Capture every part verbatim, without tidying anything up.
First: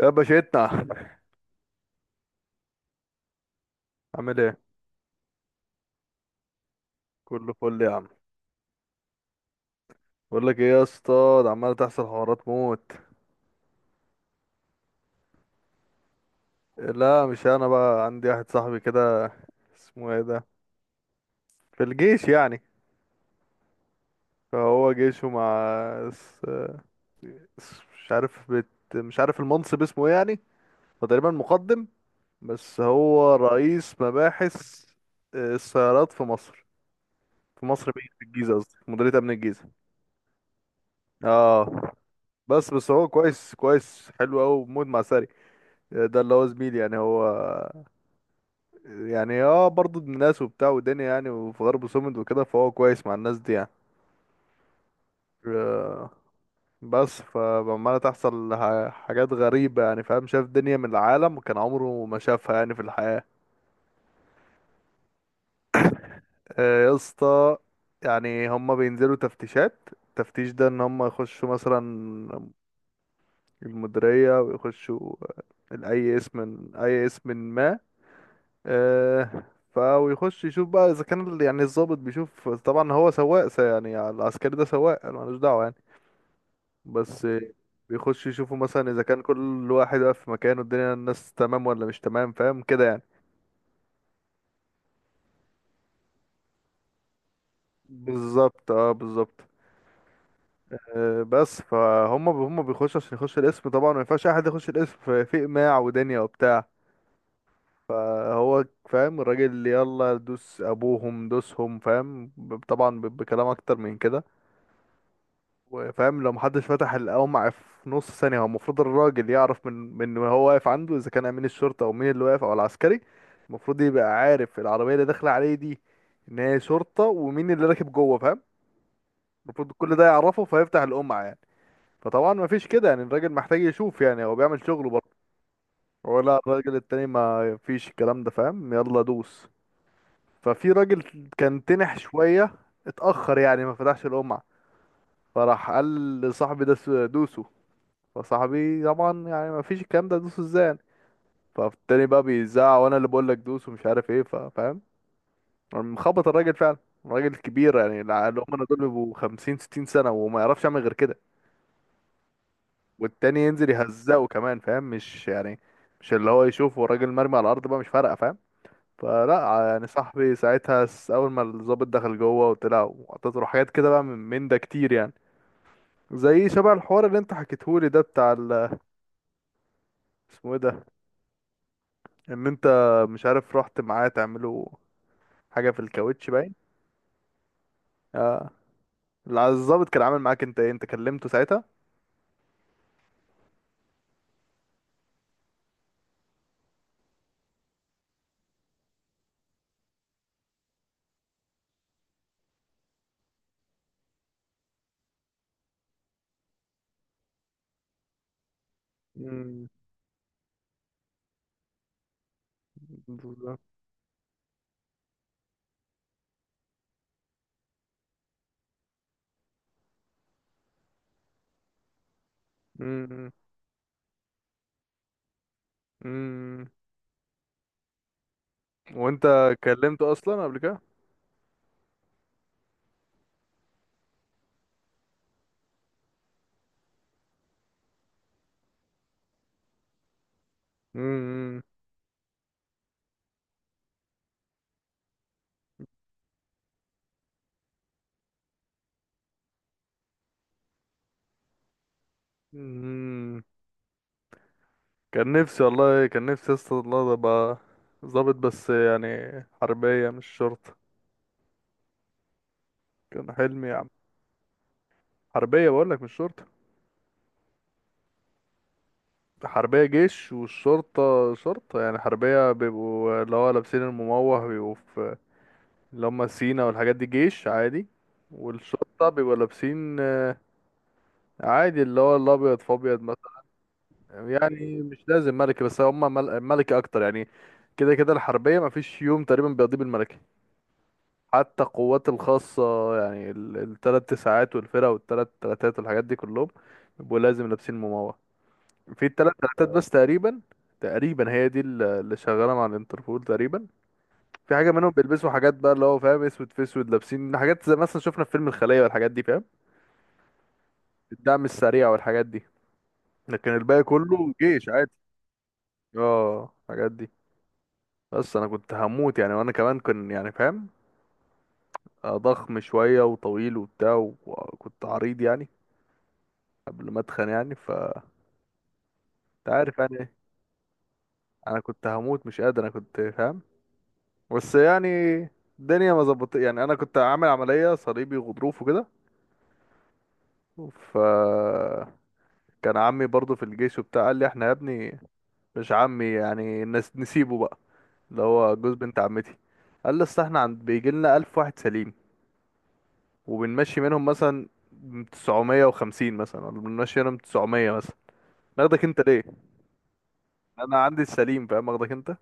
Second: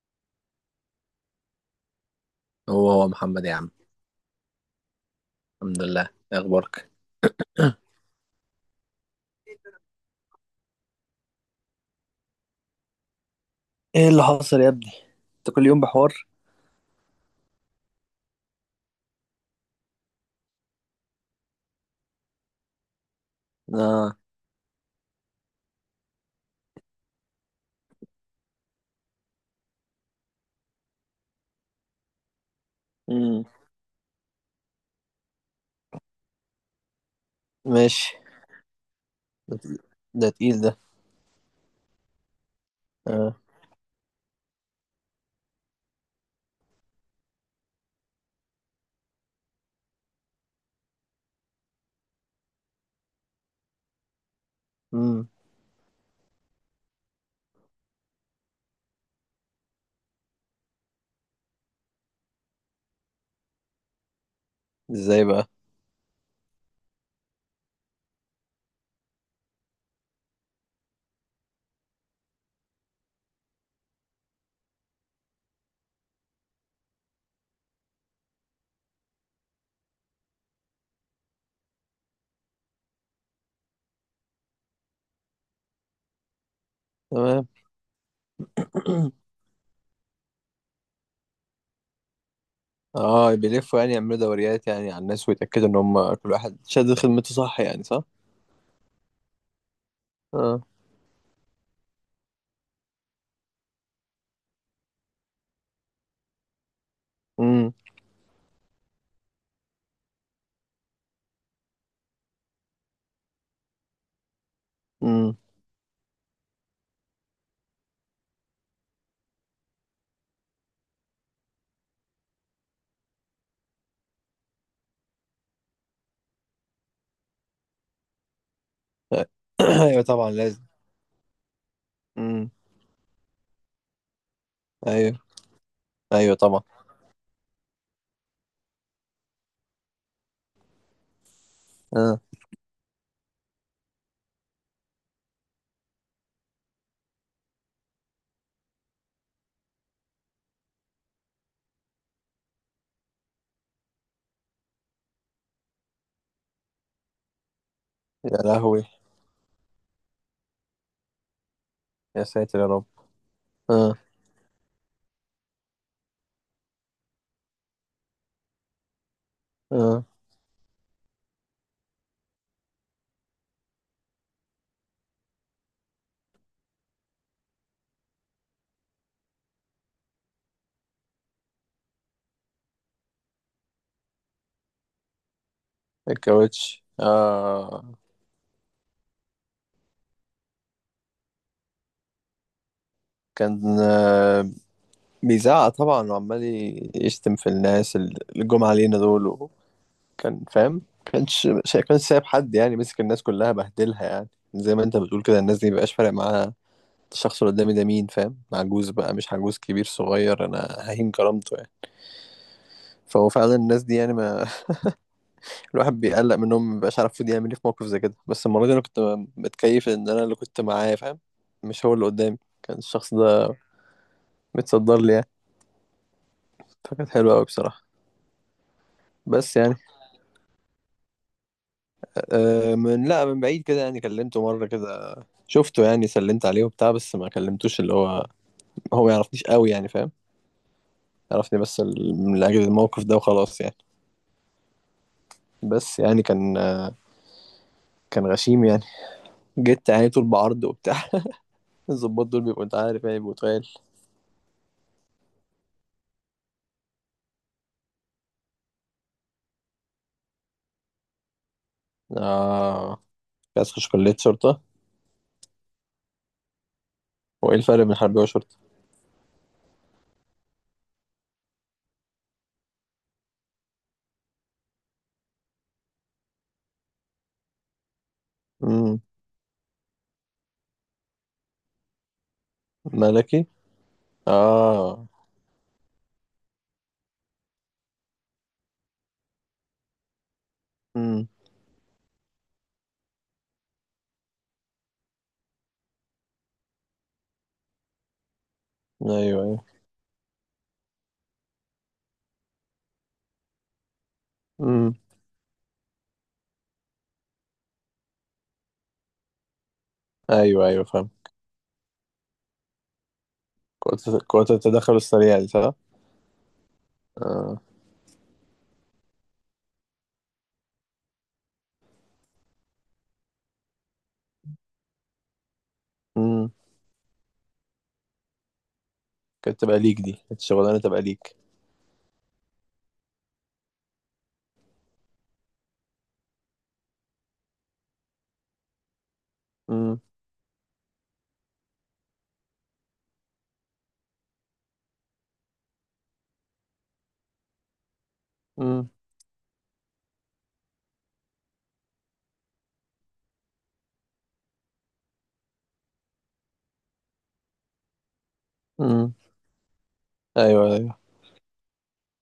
يا باشتنا، هو هو محمد يا عم. عامل ايه؟ الحمد لله. إيه اخبارك؟ كله فل يا عم. بقول لك ايه يا اسطى، ده عمال تحصل حوارات موت. ايه اللي حصل يا ابني؟ انت كل يوم بحوار. لا مش انا، بقى عندي واحد صاحبي كده، اسمه ايه ده، في الجيش يعني. اه. فهو جيشه مع اس... اس... مش عارف بت... مش عارف المنصب اسمه ايه يعني. هو تقريبا مقدم، بس هو امم. رئيس مباحث. آه، السيارات في مصر، في مصر مين، ماشي. في الجيزة، قصدي في مديرية امن ده الجيزة. تقيل. ده, تقيل ده. اه. بس بس هو اه. كويس كويس، حلو قوي موت مع ساري. ده اللي هو زميلي يعني، هو يعني اه برضه ابن ناس وبتاع ودنيا يعني، وفي غرب سومد وكده، فهو كويس مع الناس دي يعني. امم. آه، بس فعمالة تحصل ح- حاجات غريبة يعني، فاهم؟ شاف دنيا من العالم كان عمره ما شافها يعني في الحياة. ازاي بقى؟ آه، يا اسطى، يعني هما بينزلوا تفتيشات. التفتيش ده ان هما يخشوا مثلا المديرية ويخشوا آه، اي اسم اي اسم ما. آه، فيخش يشوف بقى اذا كان ال- يعني الضابط بيشوف. طبعا هو سواق س- يعني العسكري ده سواق، أنا ملوش دعوه يعني، بس آه، تمام. بيخش يشوفوا مثلا اذا كان كل واحد واقف في مكانه، الدنيا الناس تمام ولا مش تمام، فاهم كده يعني؟ اه، بيلفوا يعني يعملوا دوريات يعني على الناس ويتأكدوا ان هم كل واحد شاد خدمته صح، يعني صح. بالظبط، اه بالظبط. اه. آه، بس فهم هم بيخشوا عشان يخش القسم. طبعا ما ينفعش اي حد يخش القسم في في اقماع ودنيا وبتاع. امم. فهو فاهم الراجل اللي يلا دوس، ابوهم دوسهم، فاهم؟ ب- طبعا ب- بكلام اكتر من كده. امم. وفاهم لو محدش فتح القمع في نص ثانية، هو المفروض الراجل يعرف من من هو واقف عنده، إذا كان أمين الشرطة أو مين اللي واقف أو العسكري. المفروض يبقى عارف العربية اللي داخلة عليه دي إن هي شرطة، ومين اللي راكب جوه، فاهم؟ المفروض كل ايوه ده طبعا يعرفه لازم. فيفتح القمع يعني. فطبعا امم. مفيش كده يعني، الراجل محتاج يشوف يعني، هو بيعمل شغله برضه. ايوه هو ايوه لا، طبعا. الراجل التاني ما فيش الكلام ده، فاهم؟ يلا دوس. ففي راجل كان تنح اه. شوية، اتأخر يعني، ما فتحش القمع. فراح قال لصاحبي ده س- دوسه. فصاحبي طبعا يعني ما فيش الكلام ده، دوس ازاي؟ فالتاني بقى بيزعق، وانا اللي بقول لك دوس ومش عارف ايه، ف- فاهم؟ مخبط الراجل فعلا. الراجل كبير يعني، الع- يا اللي هم دول لهوي، بيبقوا خمسين ستين سنة وما يعرفش يعمل غير كده. يا ساتر يا رب. والتاني ينزل اه. يهزقه كمان، فاهم؟ مش يعني مش اللي هو يشوفه الراجل مرمي على الارض بقى، مش فارقة، فاهم؟ فلا يعني، اه. صاحبي ساعتها س- اول ما الضابط دخل جوه وطلع وعطيته له حاجات كده بقى، من من ده كتير يعني، زي شبه الحوار اللي انت حكيتهولي ده بتاع ال- اسمه ايه ده، ان انت مش عارف رحت معاه تعملوا حاجه في الكاوتش، باين. الكاوتش اه. اه. الع- الظابط كان عامل معاك انت ايه؟ انت كلمته ساعتها؟ كان آه، بيزعق طبعا وعمال ي- يشتم في الناس اللي جم علينا دول، وكان فاهم، كانش شا- كانش سايب حد يعني، مسك الناس كلها بهدلها يعني. زي ما انت بتقول كده، الناس دي مبقاش فارق معاها الشخص اللي قدامي ده مين، فاهم؟ عجوز بقى مش عجوز، امم، كبير صغير، انا ههين كرامته يعني. فهو فعلا بالظبط. الناس دي يعني ما... الواحد بيقلق منهم، مبقاش عارف المفروض يعمل ايه في موقف زي كده. بس المرة دي انا كنت متكيف ان انا اللي كنت معاه، فاهم؟ مش هو اللي قدامي، كان الشخص امم، ده متصدر لي يعني. امم. فكانت حلوة قوي بصراحة. وانت بس يعني كلمته اصلا قبل كده؟ آه، من لا من بعيد كده يعني، كلمته مرة كده، شفته يعني، سلمت عليه وبتاع، بس ما كلمتوش اللي هو. هو ما يعرفنيش قوي يعني، فاهم؟ يعرفني امم، بس ال- من أجل الموقف ده وخلاص يعني. بس يعني كان آه، كان غشيم يعني، جيت يعني طول بعرض وبتاع. الظباط دول بيبقوا، انت عارف يعني، بيبقوا امم. تقال. كان نفسي والله، كان نفسي اصلا الله ابقى ظابط، بس يعني حربيه مش شرطه. اه. كان عايز حلمي يا تخش عم. كلية شرطة؟ حربيه بقول لك مش شرطه. وايه الفرق بين حربية وشرطة؟ حربية جيش، والشرطة شرطة. يعني حربية بيبقوا اللي هو لابسين المموه، بيبقوا في اللي هم سينا والحاجات دي، جيش عادي. امم. والشرطة بيبقوا لابسين آه، عادي اللي هو الأبيض في أبيض مثلا. ملكي. يعني مش اه. لازم ملكي، بس هم مل- ملكي أكتر يعني. كده كده الحربية مفيش يوم تقريبا بيقضيه بالملكي. امم. حتى القوات الخاصة، يعني ال- التلات تسعات والفرق والتلات تلاتات والحاجات دي كلهم بيبقوا لازم لابسين مموه. في ايوه التلات ايوه. تلاتات بس تقريبا، تقريبا هي دي اللي اللي شغالة مع الانتربول تقريبا. في حاجه منهم امم. بيلبسوا حاجات بقى، اللي هو فاهم اسود في اسود، لابسين حاجات زي مثلا شفنا في فيلم الخليه والحاجات دي، فاهم؟ ايوه ايوه فاهم. الدعم السريع والحاجات دي. لكن الباقي قوة كله قوة جيش عادي. التدخل السريع دي صح؟ اه الحاجات دي. اه. بس انا كنت هموت يعني، وانا كمان كان يعني فاهم آه، ضخم شويه وطويل وبتاع، وكنت عريض يعني قبل ما اتخن يعني، ف انت كانت عارف تبقى يعني ليك دي، إيه. كانت الشغلانة تبقى ليك. انا كنت هموت، مش قادر، انا كنت فاهم. بس يعني الدنيا ما ظبطت يعني، انا كنت عامل عمليه صليبي وغضروف وكده. امم. ف كان عمي برضو في الجيش وبتاع، قال لي احنا يا ابني، مش عمي يعني، نس نسيبه بقى، اللي هو جوز امم. بنت عمتي. قال لي اصل احنا عند بيجي لنا ألف واحد سليم، وبنمشي منهم مثلا تسعمية وخمسين مثلا، ولا بنمشي منهم تسعمية مثلا، ناخدك انت امم. ليه؟ ايوه انا ايوه. عندي السليم، فاهم؟ اخدك انت.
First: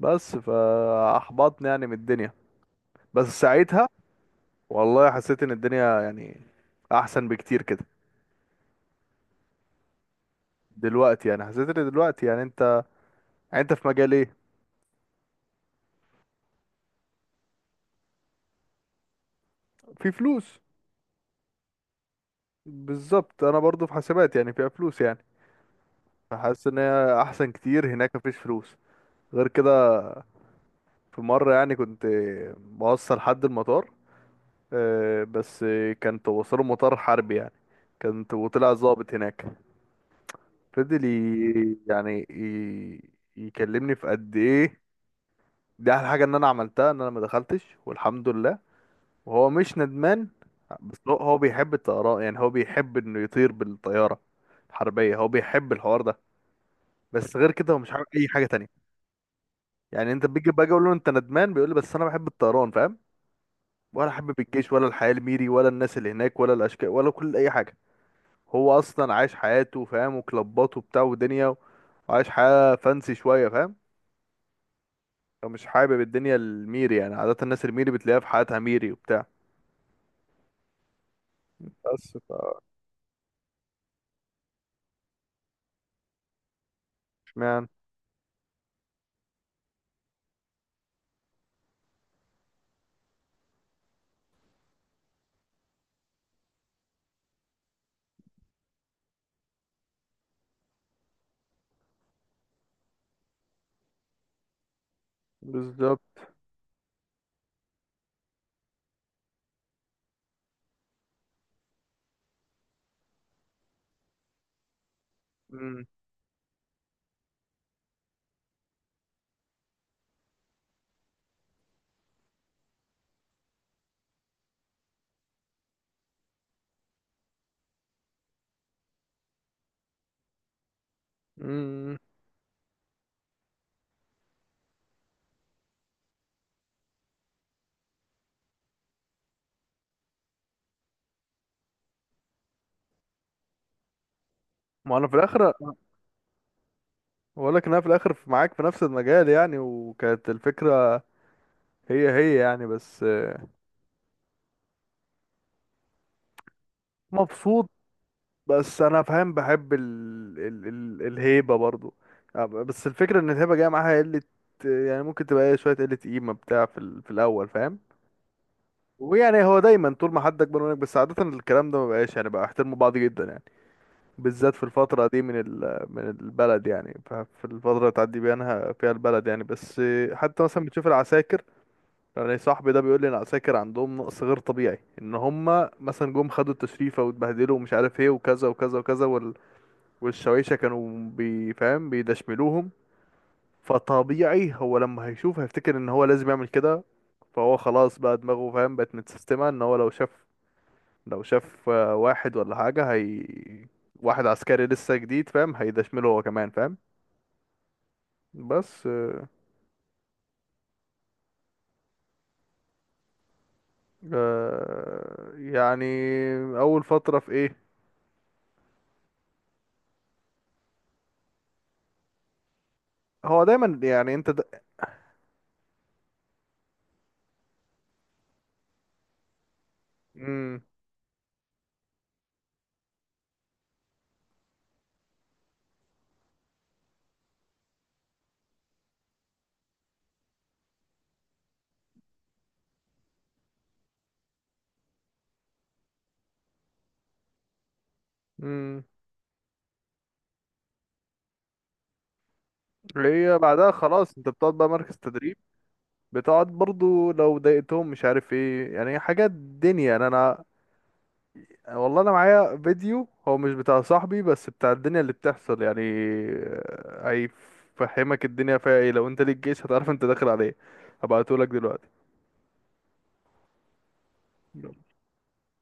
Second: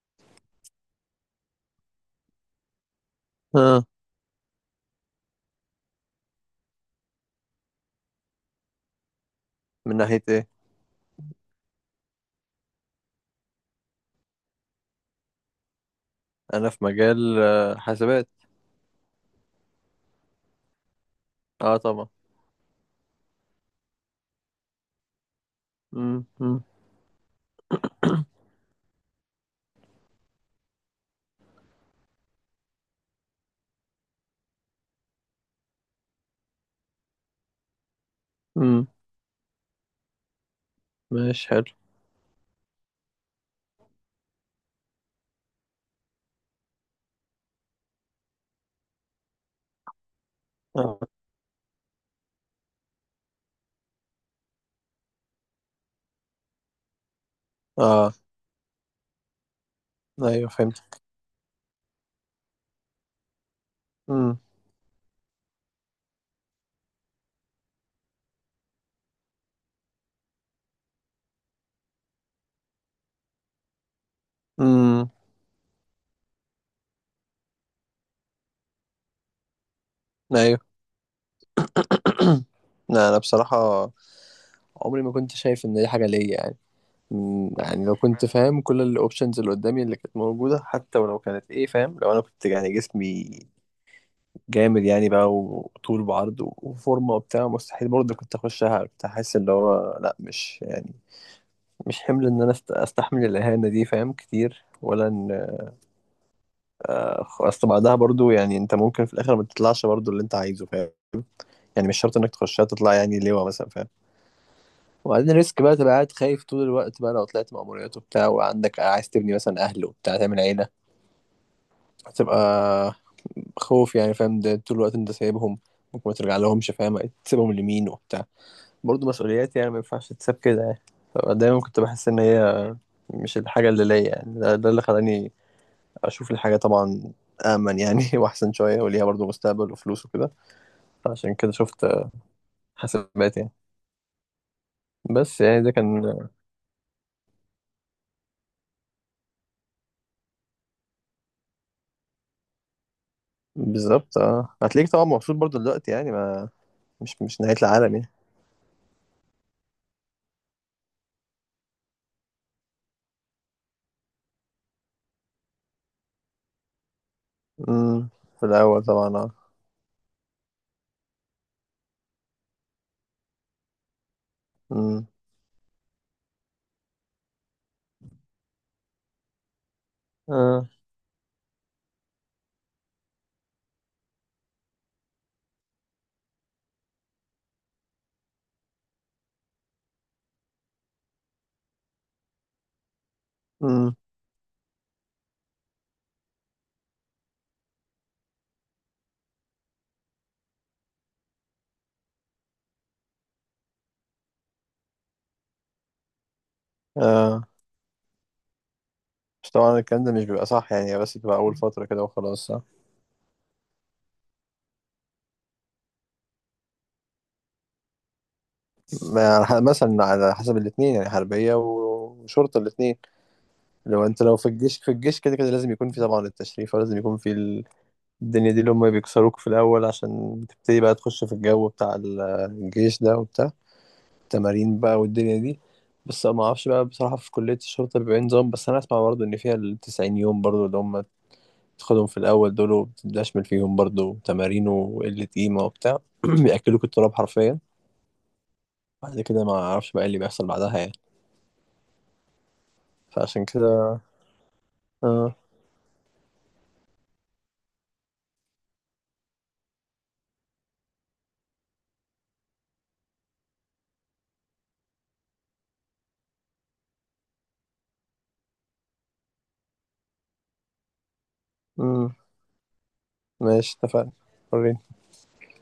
بس فاحبطني يعني من الدنيا، بس ها. ساعتها والله حسيت ان الدنيا يعني احسن بكتير كده من ناحية ايه؟ دلوقتي. يعني حسيت ان دلوقتي يعني انت، يعني انت في مجال ايه؟ انا في مجال آه، حاسبات. في فلوس. اه طبعا. بالظبط، انا برضو في حاسبات يعني، فيها فلوس يعني. امم. امم. فحاسس ان هي احسن كتير، هناك مفيش فلوس. غير كده، في مرة يعني كنت بوصل حد المطار، آه، بس كنت بوصله مطار حربي يعني، كنت وطلع امم. ضابط هناك. فضل ماشي حلو. ي- يعني ي- يكلمني في قد ايه. دي احلى حاجة ان انا عملتها ان انا ما دخلتش والحمد لله. وهو مش ندمان، بس اه. هو هو بيحب الطيران يعني، هو بيحب انه يطير بالطيارة الحربية، هو بيحب الحوار ده. بس غير كده هو مش عامل اه. اي حاجه تانية. يعني انت ايوه بيجي باجي فهمت. اقول له انت ندمان، بيقول لي بس انا بحب الطيران، فاهم؟ ولا امم. حابب الجيش، ولا الحياه الميري، ولا الناس اللي هناك، ولا الاشكال، ولا كل اي حاجه. هو اصلا عايش حياته، فاهم؟ وكلباته وبتاع ودنيا، وعايش حياه فانسي شويه، فاهم؟ امم. هو مش حابب الدنيا الميري يعني، عاده الناس الميري بتلاقيها في حياتها ميري وبتاع. ايوه. بس ف لا انا بصراحة عمري ما كنت شايف ان دي حاجة ليا يعني. مم، اشمعنى؟ يعني لو كنت فاهم كل الاوبشنز اللي قدامي اللي كانت موجودة، حتى ولو كانت ايه، فاهم؟ لو انا كنت يعني جسمي جامد يعني بقى، وطول وعرض وفورمه وبتاع، مستحيل برضه كنت اخشها. كنت احس اللي هو لا، مش يعني مش حمل ان انا است- استحمل الاهانه دي، فاهم؟ كتير. ولا ان بالظبط. أخ- اصل بعدها برضه يعني انت ممكن في الاخر ما تطلعش برضه اللي انت عايزه، فاهم؟ يعني مش شرط انك تخشها تطلع يعني لواء مثلا، فاهم؟ وبعدين ريسك بقى، مم. تبقى قاعد خايف طول الوقت بقى، لو طلعت مأموريات وبتاع، وعندك عايز تبني مثلا اهل وبتاع تعمل عيله. هتبقى خوف يعني، فاهم؟ ده طول الوقت انت سايبهم، ممكن ما ترجع لهمش، فاهم؟ تسيبهم لمين وبتاع، برضه مسؤوليات يعني، ما ينفعش تتساب كده يعني. فدايما كنت مم. بحس ان هي مش الحاجه اللي ليا يعني. ده, ده اللي خلاني اشوف الحاجه طبعا امن يعني، واحسن شويه وليها برضه مستقبل وفلوس وكده. عشان كده شفت حسابات يعني. ما انا في بس الاخر يعني ده كان... بقول لك ان انا في الاخر في- معاك في نفس المجال يعني، وكانت الفكره هي هي يعني. بس بالظبط اه. هتلاقيك طبعا مبسوط برضه دلوقتي يعني، ما مش مش نهايه مبسوط. العالم يعني. بس انا فاهم بحب ال... ال... ال... الهيبه برضو يعني. بس الفكره ان الهيبه جايه معاها قله يعني، ممكن تبقى إيه شويه قله قيمه بتاع في، ال... في الاول، فاهم؟ امم. في الاول طبعا اه. ويعني هو دايما طول ما حد اكبر منك، بس عاده الكلام ده ما بقاش يعني، بقى احترموا بعض جدا يعني، بالذات في الفتره امم. دي من ال... من البلد يعني، ف- في الفتره اللي تعدي بينها فيها البلد يعني. بس آه، حتى مثلا اه. بتشوف العساكر، يعني صاحبي ده بيقول لي ان العساكر عندهم نقص غير طبيعي، ان هم مثلا جم خدوا التشريفه واتبهدلوا ومش عارف ايه، وكذا وكذا وكذا، والشوايشة كانوا بيفهم بيدشملوهم. امم. فطبيعي هو لما هيشوف هيفتكر ان هو لازم يعمل كده. فهو خلاص بقى دماغه فاهم بقت متسيستمة، ان هو لو شاف، لو شاف آه، واحد ولا حاجة، هي واحد عسكري لسه جديد، فاهم؟ هيدشمله هو كمان، فاهم؟ اه. بس بس طبعا الكلام ده مش بيبقى صح يعني، بس بتبقى اول فتره كده وخلاص صح. آه يعني. اول فترة في ايه؟ ما- يعني ح- مثلا على حسب الاثنين يعني، حربية وشرطة الاثنين، هو دايما لو يعني انت انت لو د... في الجيش، في الجيش كده كده لازم يكون في طبعا التشريف، ولازم يكون في ال- الدنيا دي اللي هم بيكسروك في الأول، عشان مم. بتبتدي بقى تخش في الجو بتاع ال- الجيش ده وبتاع، التمارين بقى والدنيا دي. بس ما اعرفش بقى بصراحة في كلية الشرطة بيبقى إيه نظام، بس انا اسمع برضه ان فيها التسعين يوم برضه اللي هم تاخدهم في الأول دول، وبتدشمل فيهم برضه تمارين وقلة قيمة وبتاع. بيأكلوك التراب حرفيا. مم. بعد كده ما اعرفش بقى إيه اللي بيحصل بعدها يعني. هي فعشان بعدها كده خلاص انت بتقعد بقى مركز اه. تدريب. بتقعد برضو لو ضايقتهم مش عارف ايه يعني حاجات دنيا يعني، انا والله انا معايا فيديو، هو مش بتاع صاحبي بس بتاع الدنيا اللي بتحصل يعني. آه، هيفهمك الدنيا فيها ايه. لو انت ليك جيش هتعرف انت داخل عليه. هبعتهولك دلوقتي. امم. ماشي اتفقنا. وريني.